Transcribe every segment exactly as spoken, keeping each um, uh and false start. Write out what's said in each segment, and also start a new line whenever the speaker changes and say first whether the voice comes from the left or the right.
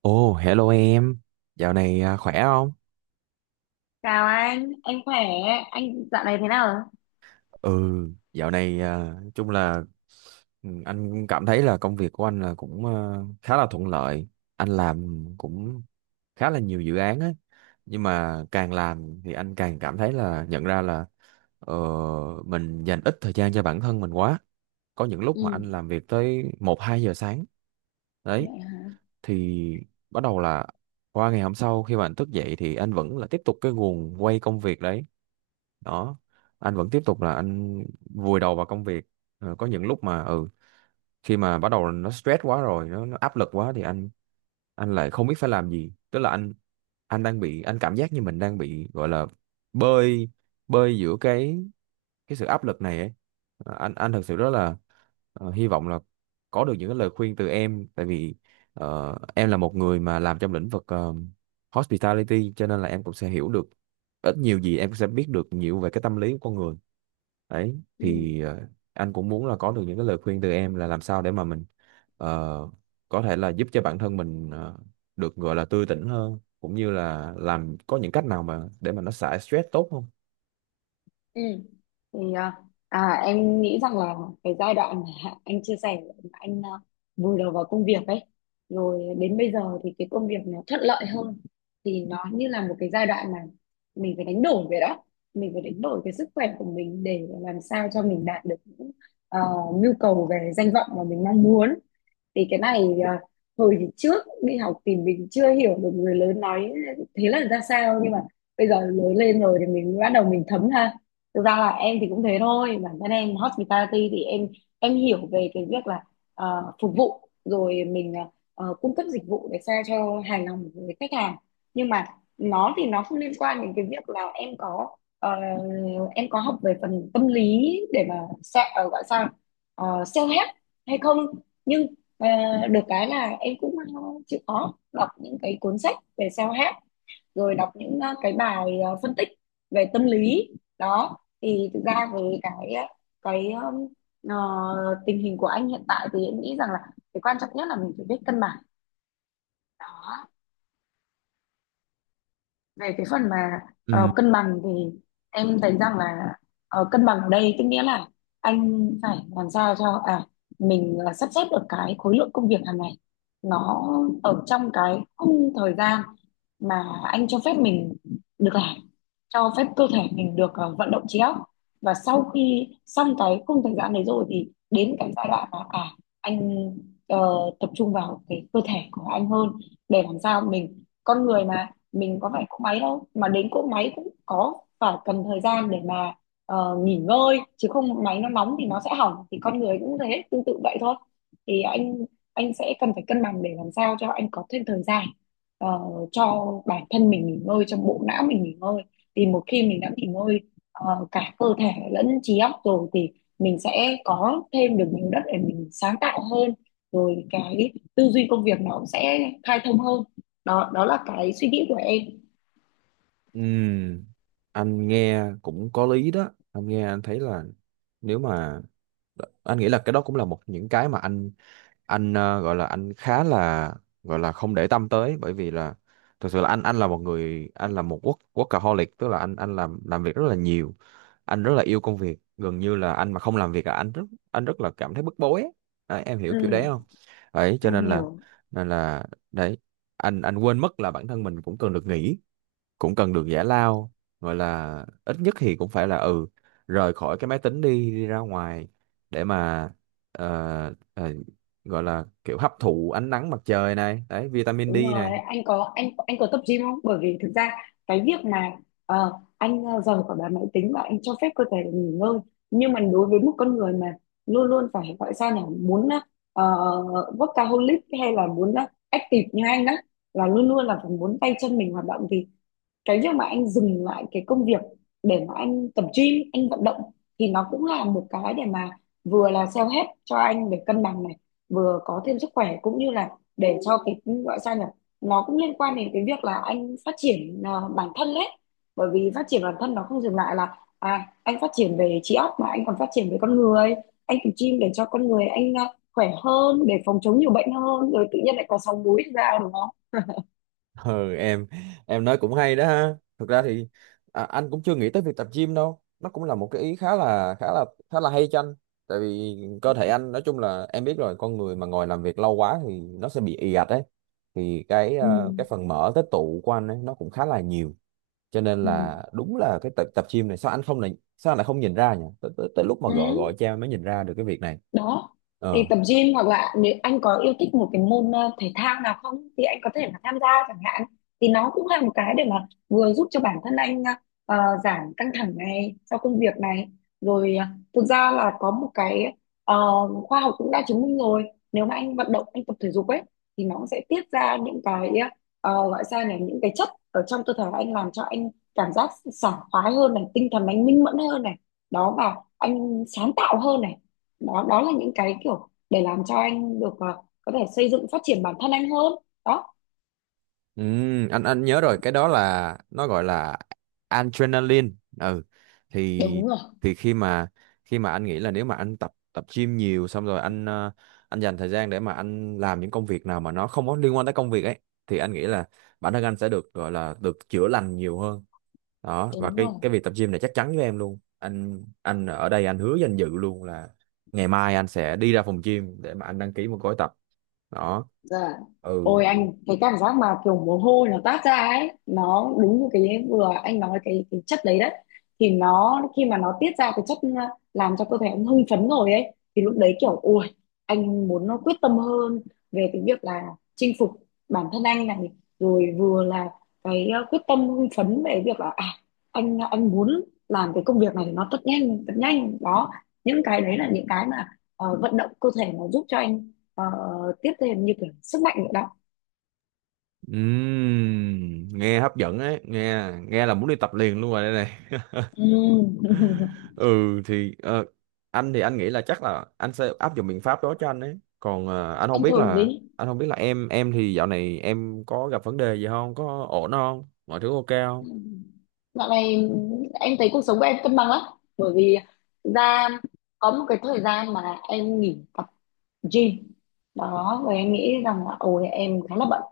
right: Ồ, hello em. Dạo này à, khỏe không?
left: Chào anh, anh khỏe, anh dạo này thế nào rồi?
right: Ừ, dạo này à, nói chung là ừ, anh cảm thấy là công việc của anh là cũng à, khá là thuận lợi. Anh làm cũng khá là nhiều dự án á. Nhưng mà càng làm thì anh càng cảm thấy là nhận ra là ờ, mình dành ít thời gian cho bản thân mình quá. Có những
left: Ừ,
right: lúc mà anh làm việc tới một hai giờ sáng. Đấy,
left: vậy hả?
right: thì bắt đầu là qua ngày hôm sau khi mà anh thức dậy thì anh vẫn là tiếp tục cái guồng quay công việc đấy đó, anh vẫn tiếp tục là anh vùi đầu vào công việc. Ờ, có những lúc mà ừ khi mà bắt đầu nó stress quá rồi, nó, nó áp lực quá thì anh anh lại không biết phải làm gì, tức là anh anh đang bị, anh cảm giác như mình đang bị gọi là bơi, bơi giữa cái cái sự áp lực này ấy. ờ, anh anh thật sự rất là ờ, hy vọng là có được những cái lời khuyên từ em, tại vì ờ, em là một người mà làm trong lĩnh vực ờ, hospitality, cho nên là em cũng sẽ hiểu được ít nhiều gì, em sẽ biết được nhiều về cái tâm lý của con người. Đấy
left: Ừ,
right: thì ờ, anh cũng muốn là có được những cái lời khuyên từ em là làm sao để mà mình ờ, có thể là giúp cho bản thân mình ờ, được gọi là tươi tỉnh hơn, cũng như là làm có những cách nào mà để mà nó xả stress tốt không.
left: ừ. Thì à, à, em nghĩ rằng là cái giai đoạn mà anh chia sẻ mà anh à, vùi đầu vào công việc ấy, rồi đến bây giờ thì cái công việc nó thuận lợi hơn, thì nó như là một cái giai đoạn mà mình phải đánh đổi vậy đó, mình phải đánh đổi cái sức khỏe của mình để làm sao cho mình đạt được những à, nhu cầu về danh vọng mà mình mong muốn. Thì cái này à, hồi trước đi học thì mình chưa hiểu được người lớn nói thế là ra sao, nhưng mà bây giờ lớn lên rồi thì mình bắt đầu mình thấm ha. Thực ra là em thì cũng thế thôi, bản thân em hospitality thì em em hiểu về cái việc là ờ, phục vụ, rồi mình ờ, ờ, cung cấp dịch vụ để sao cho hài lòng với khách hàng. Nhưng mà nó thì nó không liên quan đến cái việc là em có ờ, em có học về phần tâm lý để mà sa- ờ, gọi sao, uh, self-help hay không. Nhưng Ờ, được cái là em cũng ờ, chịu khó đọc những cái cuốn sách về self-help, rồi đọc những ờ, cái bài ờ, phân tích về tâm lý. Đó thì thực ra với cái ờ, cái um, ờ, tình hình của anh hiện tại thì em nghĩ rằng là cái quan trọng nhất là mình phải biết cân bằng. Đó, về cái phần mà ờ, cân bằng thì em thấy rằng là ờ, cân bằng ở đây tức nghĩa là anh phải làm sao cho à mình ờ, sắp xếp được cái khối lượng công việc hàng ngày nó ở trong cái khung thời gian mà anh cho phép mình được làm, cho phép cơ thể mình được ờ, vận động trí óc. Và sau khi xong cái khung thời gian đấy rồi thì đến cái giai đoạn mà à anh ờ, tập trung vào cái cơ thể của anh hơn, để làm sao mình con người mà mình có phải cỗ máy đâu, mà đến cỗ máy cũng có phải cần thời gian để mà ờ, nghỉ ngơi chứ, không máy nó nóng thì nó sẽ hỏng, thì con người cũng thế tương tự vậy thôi. Thì anh anh sẽ cần phải cân bằng để làm sao cho anh có thêm thời gian ờ, cho bản thân mình nghỉ ngơi, cho bộ não mình nghỉ ngơi. Thì một khi mình đã nghỉ ngơi ờ, cả cơ thể lẫn trí óc rồi thì mình sẽ có thêm được nhiều đất để mình sáng tạo hơn, rồi cái tư duy công việc nó cũng sẽ khai thông hơn. Đó, đó là cái suy nghĩ của em.
right: Ừ, anh nghe cũng có lý đó. Anh nghe anh thấy là, nếu mà anh nghĩ là cái đó cũng là một những cái mà anh anh ờ, gọi là anh khá là, gọi là không để tâm tới, bởi vì là thực sự là anh anh là một người, anh là một work workaholic, tức là anh anh làm làm việc rất là nhiều. Anh rất là yêu công việc, gần như là anh mà không làm việc là anh rất anh rất là cảm thấy bức bối ấy. Đấy, em hiểu kiểu đấy không,
left: Ừ,
right: đấy cho
left: em
right: nên là,
left: hiểu.
right: nên là đấy, anh anh quên mất là bản thân mình cũng cần được nghỉ, cũng cần được giải lao, gọi là ít nhất thì cũng phải là ừ rời khỏi cái máy tính, đi đi ra ngoài để mà ờ, ờ, gọi là kiểu hấp thụ ánh nắng mặt trời này, đấy, vitamin
left: Đúng
right: D
left: rồi,
right: này.
left: anh có anh anh có tập gym không? Bởi vì thực ra cái việc mà ờ, anh ờ, rời khỏi bàn máy tính và anh cho phép cơ thể được nghỉ ngơi, nhưng mà đối với một con người mà luôn luôn phải gọi sao nhỉ, muốn ờ, workaholic hay là muốn ờ, active như anh đó, là luôn luôn là phải muốn tay chân mình hoạt động, thì cái việc mà anh dừng lại cái công việc để mà anh tập gym, anh vận động thì nó cũng là một cái để mà vừa là self help cho anh để cân bằng này, vừa có thêm sức khỏe cũng như là để cho cái gọi sao nhỉ, nó cũng liên quan đến cái việc là anh phát triển à, bản thân đấy. Bởi vì phát triển bản thân nó không dừng lại là à anh phát triển về trí óc mà anh còn phát triển về con người. Anh tập gym để cho con người anh à, khỏe hơn, để phòng chống nhiều bệnh hơn, rồi tự nhiên lại có sáu múi ra, đúng không?
right: Ừ, em em nói cũng hay đó ha. Thực ra thì à, anh cũng chưa nghĩ tới việc tập gym đâu, nó cũng là một cái ý khá là khá là khá là hay cho anh. Tại vì cơ thể anh, nói chung là em biết rồi, con người mà ngồi làm việc lâu quá thì nó sẽ bị ì ạch đấy, thì cái
left: Ừ.
right: ờ, cái phần mỡ tích tụ của anh ấy nó cũng khá là nhiều. Cho nên
left: Ừ.
right: là đúng là cái tập tập gym này, sao anh không, này sao anh lại không nhìn ra nhỉ, tới, tới, tới lúc mà gọi gọi
left: Ừ.
right: cha mới nhìn ra được cái việc này.
left: Đó, thì
right: ờ
left: tập gym hoặc là nếu anh có yêu thích một cái môn ờ, thể thao nào không thì anh có thể là tham gia chẳng hạn. Thì nó cũng là một cái để mà vừa giúp cho bản thân anh ờ, giảm căng thẳng này sau công việc này, rồi ờ, thực ra là có một cái ờ, khoa học cũng đã chứng minh rồi, nếu mà anh vận động, anh tập thể dục ấy thì nó cũng sẽ tiết ra những cái ờ, gọi sao nhỉ, những cái chất ở trong cơ thể anh làm cho anh cảm giác sảng khoái hơn này, tinh thần anh minh mẫn hơn này. Đó, và anh sáng tạo hơn này. Đó, đó là những cái kiểu để làm cho anh được ờ, có thể xây dựng phát triển bản thân anh hơn. Đó.
right: Ừ, anh anh nhớ rồi, cái đó là nó gọi là adrenaline. Ừ, thì
left: Đúng rồi.
right: thì khi mà khi mà anh nghĩ là, nếu mà anh tập tập gym nhiều, xong rồi anh ờ, anh dành thời gian để mà anh làm những công việc nào mà nó không có liên quan tới công việc ấy, thì anh nghĩ là bản thân anh sẽ được gọi là được chữa lành nhiều hơn. Đó, và
left: Đúng
right: cái
left: rồi.
right: cái việc tập gym này, chắc chắn với em luôn, anh anh ở đây anh hứa danh dự luôn là ngày mai anh sẽ đi ra phòng gym để mà anh đăng ký một gói tập. Đó,
left: Dạ.
right: ừ.
left: Ôi anh, cái cảm giác mà kiểu mồ hôi nó toát ra ấy nó đúng như cái vừa anh nói, cái cái chất đấy đấy thì nó, khi mà nó tiết ra cái chất làm cho cơ thể ông hưng phấn rồi ấy thì lúc đấy kiểu ôi, anh muốn nó quyết tâm hơn về cái việc là chinh phục bản thân anh này, rồi vừa là cái ờ, quyết tâm hưng phấn về việc là à anh anh muốn làm cái công việc này nó thật nhanh, thật nhanh đó. Những cái đấy là những cái mà ờ, vận động cơ thể nó giúp cho anh. Ờ, Tiếp theo như kiểu sức mạnh nữa đó.
right: Ừm, nghe hấp dẫn ấy, nghe nghe là muốn đi tập liền luôn rồi đây này.
left: Ừ.
right: Ừ, thì ờ, anh thì anh nghĩ là chắc là anh sẽ áp dụng biện pháp đó cho anh ấy. Còn ờ, anh không
left: Anh
right: biết
left: thử
right: là,
left: đi.
right: anh không biết là em em thì dạo này em có gặp vấn đề gì không, có ổn không, mọi thứ ok không?
left: Ừ. Dạo này em thấy cuộc sống của em cân bằng lắm. Bởi vì thực ra có một cái thời gian mà em nghỉ tập gym. Đó, và em nghĩ rằng là ôi em khá là bận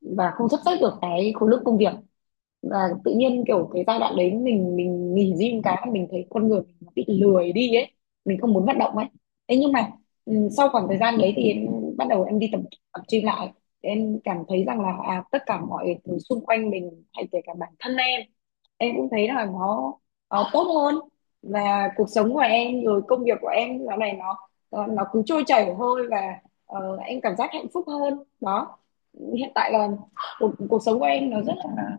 left: và không sắp xếp được cái khối lượng công việc. Và tự nhiên kiểu cái giai đoạn đấy mình mình nghỉ gym cái mình thấy con người mình nó bị lười đi ấy, mình không muốn vận động ấy. Thế nhưng mà ừ, sau khoảng thời gian đấy thì em bắt đầu em đi tập tập gym lại, em cảm thấy rằng là à, tất cả mọi thứ xung quanh mình hay kể cả bản thân em em cũng thấy là nó, nó tốt hơn. Và cuộc sống của em rồi công việc của em dạo này nó nó nó cứ trôi chảy thôi và ờ, em cảm giác hạnh phúc hơn đó. Hiện tại là cuộc, cuộc sống của em nó rất là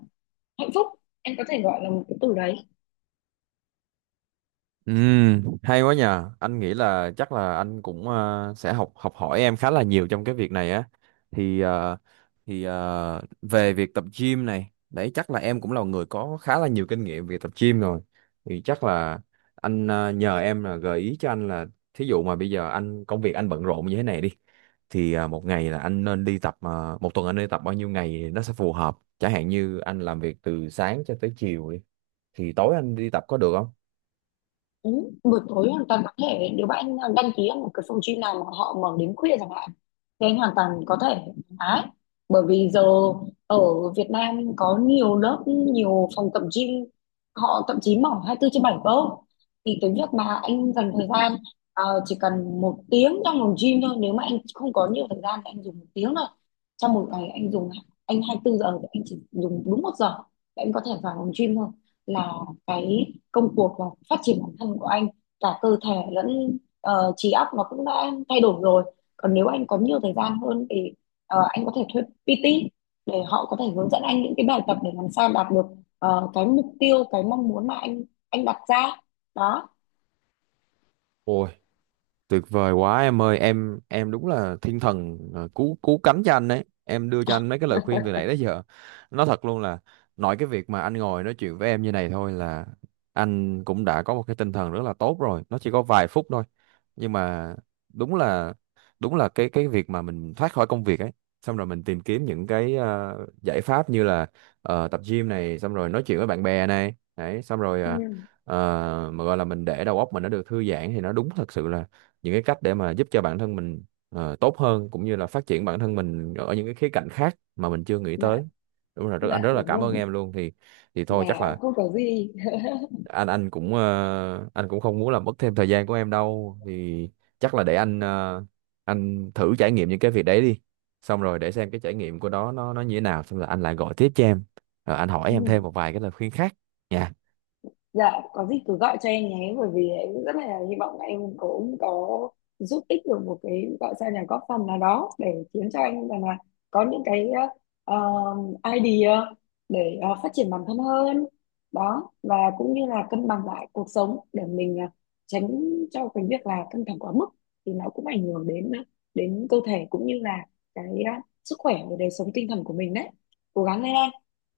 left: hạnh phúc, em có thể gọi là một cái từ đấy.
right: Ừ, hay quá nhờ. Anh nghĩ là chắc là anh cũng ờ, sẽ học học hỏi em khá là nhiều trong cái việc này á. Thì ờ, thì ờ, về việc tập gym này, đấy chắc là em cũng là người có khá là nhiều kinh nghiệm về tập gym rồi. Thì chắc là anh ờ, nhờ em là gợi ý cho anh là thí dụ mà bây giờ anh, công việc anh bận rộn như thế này đi, thì à, một ngày là anh nên đi tập à, một tuần anh nên tập bao nhiêu ngày thì nó sẽ phù hợp, chẳng hạn như anh làm việc từ sáng cho tới chiều đi thì tối anh đi tập có được
left: Ừ. Buổi tối hoàn toàn có thể, nếu bạn anh đăng ký ở một cái phòng gym nào mà họ mở đến khuya chẳng hạn thì anh hoàn toàn có thể thoải, bởi vì giờ ở Việt Nam có nhiều lớp, nhiều phòng tập gym họ thậm chí mở hai mươi tư trên bảy cơ. Thì cái việc mà anh dành thời gian ờ, chỉ cần một tiếng trong phòng gym thôi, nếu mà anh không có nhiều thời gian thì anh dùng một tiếng thôi. Trong một ngày anh dùng anh hai tư giờ thì anh chỉ dùng đúng một giờ để anh có thể vào phòng gym thôi, là cái công cuộc và phát triển bản thân của anh cả cơ thể lẫn ờ, trí óc nó cũng đã thay đổi rồi. Còn nếu anh có nhiều thời gian hơn thì ờ, anh có thể thuê pê tê để họ có thể hướng dẫn anh những cái bài tập để làm sao đạt được ờ, cái mục tiêu, cái mong muốn mà anh anh đặt ra đó.
right: không? Tuyệt vời quá em ơi, em em đúng là thiên thần, ờ, cứu cứu cánh cho anh đấy. Em đưa cho anh mấy cái lời khuyên từ nãy đến giờ. Nói thật luôn là, nói cái việc mà anh ngồi nói chuyện với em như này thôi là anh cũng đã có một cái tinh thần rất là tốt rồi. Nó chỉ có vài phút thôi. Nhưng mà đúng là đúng là cái cái việc mà mình thoát khỏi công việc ấy, xong rồi mình tìm kiếm những cái ờ, giải pháp như là ờ, tập gym này, xong rồi nói chuyện với bạn bè này, đấy, xong rồi
left: Ừ.
right: ờ, ờ, mà gọi là mình để đầu óc mình nó được thư giãn, thì nó đúng thật sự là những cái cách để mà giúp cho bản thân mình ờ, tốt hơn, cũng như là phát triển bản thân mình ở những cái khía cạnh khác mà mình chưa nghĩ
left: Dạ.
right: tới. Đúng rồi, rất anh
left: Dạ
right: rất là
left: đúng
right: cảm
left: rồi.
right: ơn em luôn. Thì thì thôi, chắc
left: Là
right: là
left: không có gì.
right: anh anh cũng ờ, anh cũng không muốn làm mất thêm thời gian của em đâu, thì chắc là để anh ờ, anh thử trải nghiệm những cái việc đấy đi, xong rồi để xem cái trải nghiệm của đó nó nó như thế nào, xong rồi anh lại gọi tiếp cho em, rồi anh hỏi em thêm
left: Ừ.
right: một vài cái lời khuyên khác nha.
left: Dạ, có gì cứ gọi cho em nhé, bởi vì em rất là hy vọng là em cũng có giúp ích được một cái gọi sao nhà, góp phần nào đó để khiến cho anh rằng là có những cái uh, idea để ờ, phát triển bản thân hơn đó, và cũng như là cân bằng lại cuộc sống để mình ờ, tránh cho cái việc là căng thẳng quá mức thì nó cũng ảnh hưởng đến ờ, đến cơ thể cũng như là cái ờ, sức khỏe và đời sống tinh thần của mình đấy. Cố gắng lên em.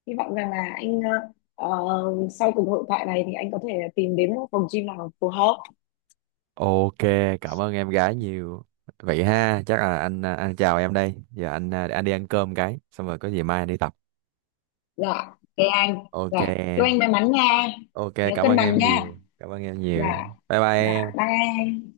left: Hy vọng rằng là anh ờ, ờ, sau cuộc hội thoại này thì anh có thể tìm đến một phòng gym nào phù hợp.
right: Ok, cảm ơn em gái nhiều. Vậy ha, chắc là anh à, anh chào em đây. Giờ anh à, để anh đi ăn cơm cái, xong rồi có gì mai anh đi tập.
left: Dạ. Thế anh. Dạ,
right: Ok
left: chúc anh
right: em.
left: may mắn nha.
right: Ok,
left: Nhớ
right: cảm
left: cân
right: ơn
left: bằng
right: em
left: nha.
right: nhiều. Cảm ơn em nhiều.
left: Dạ.
right: Bye bye
left: Dạ
right: em.
left: bye.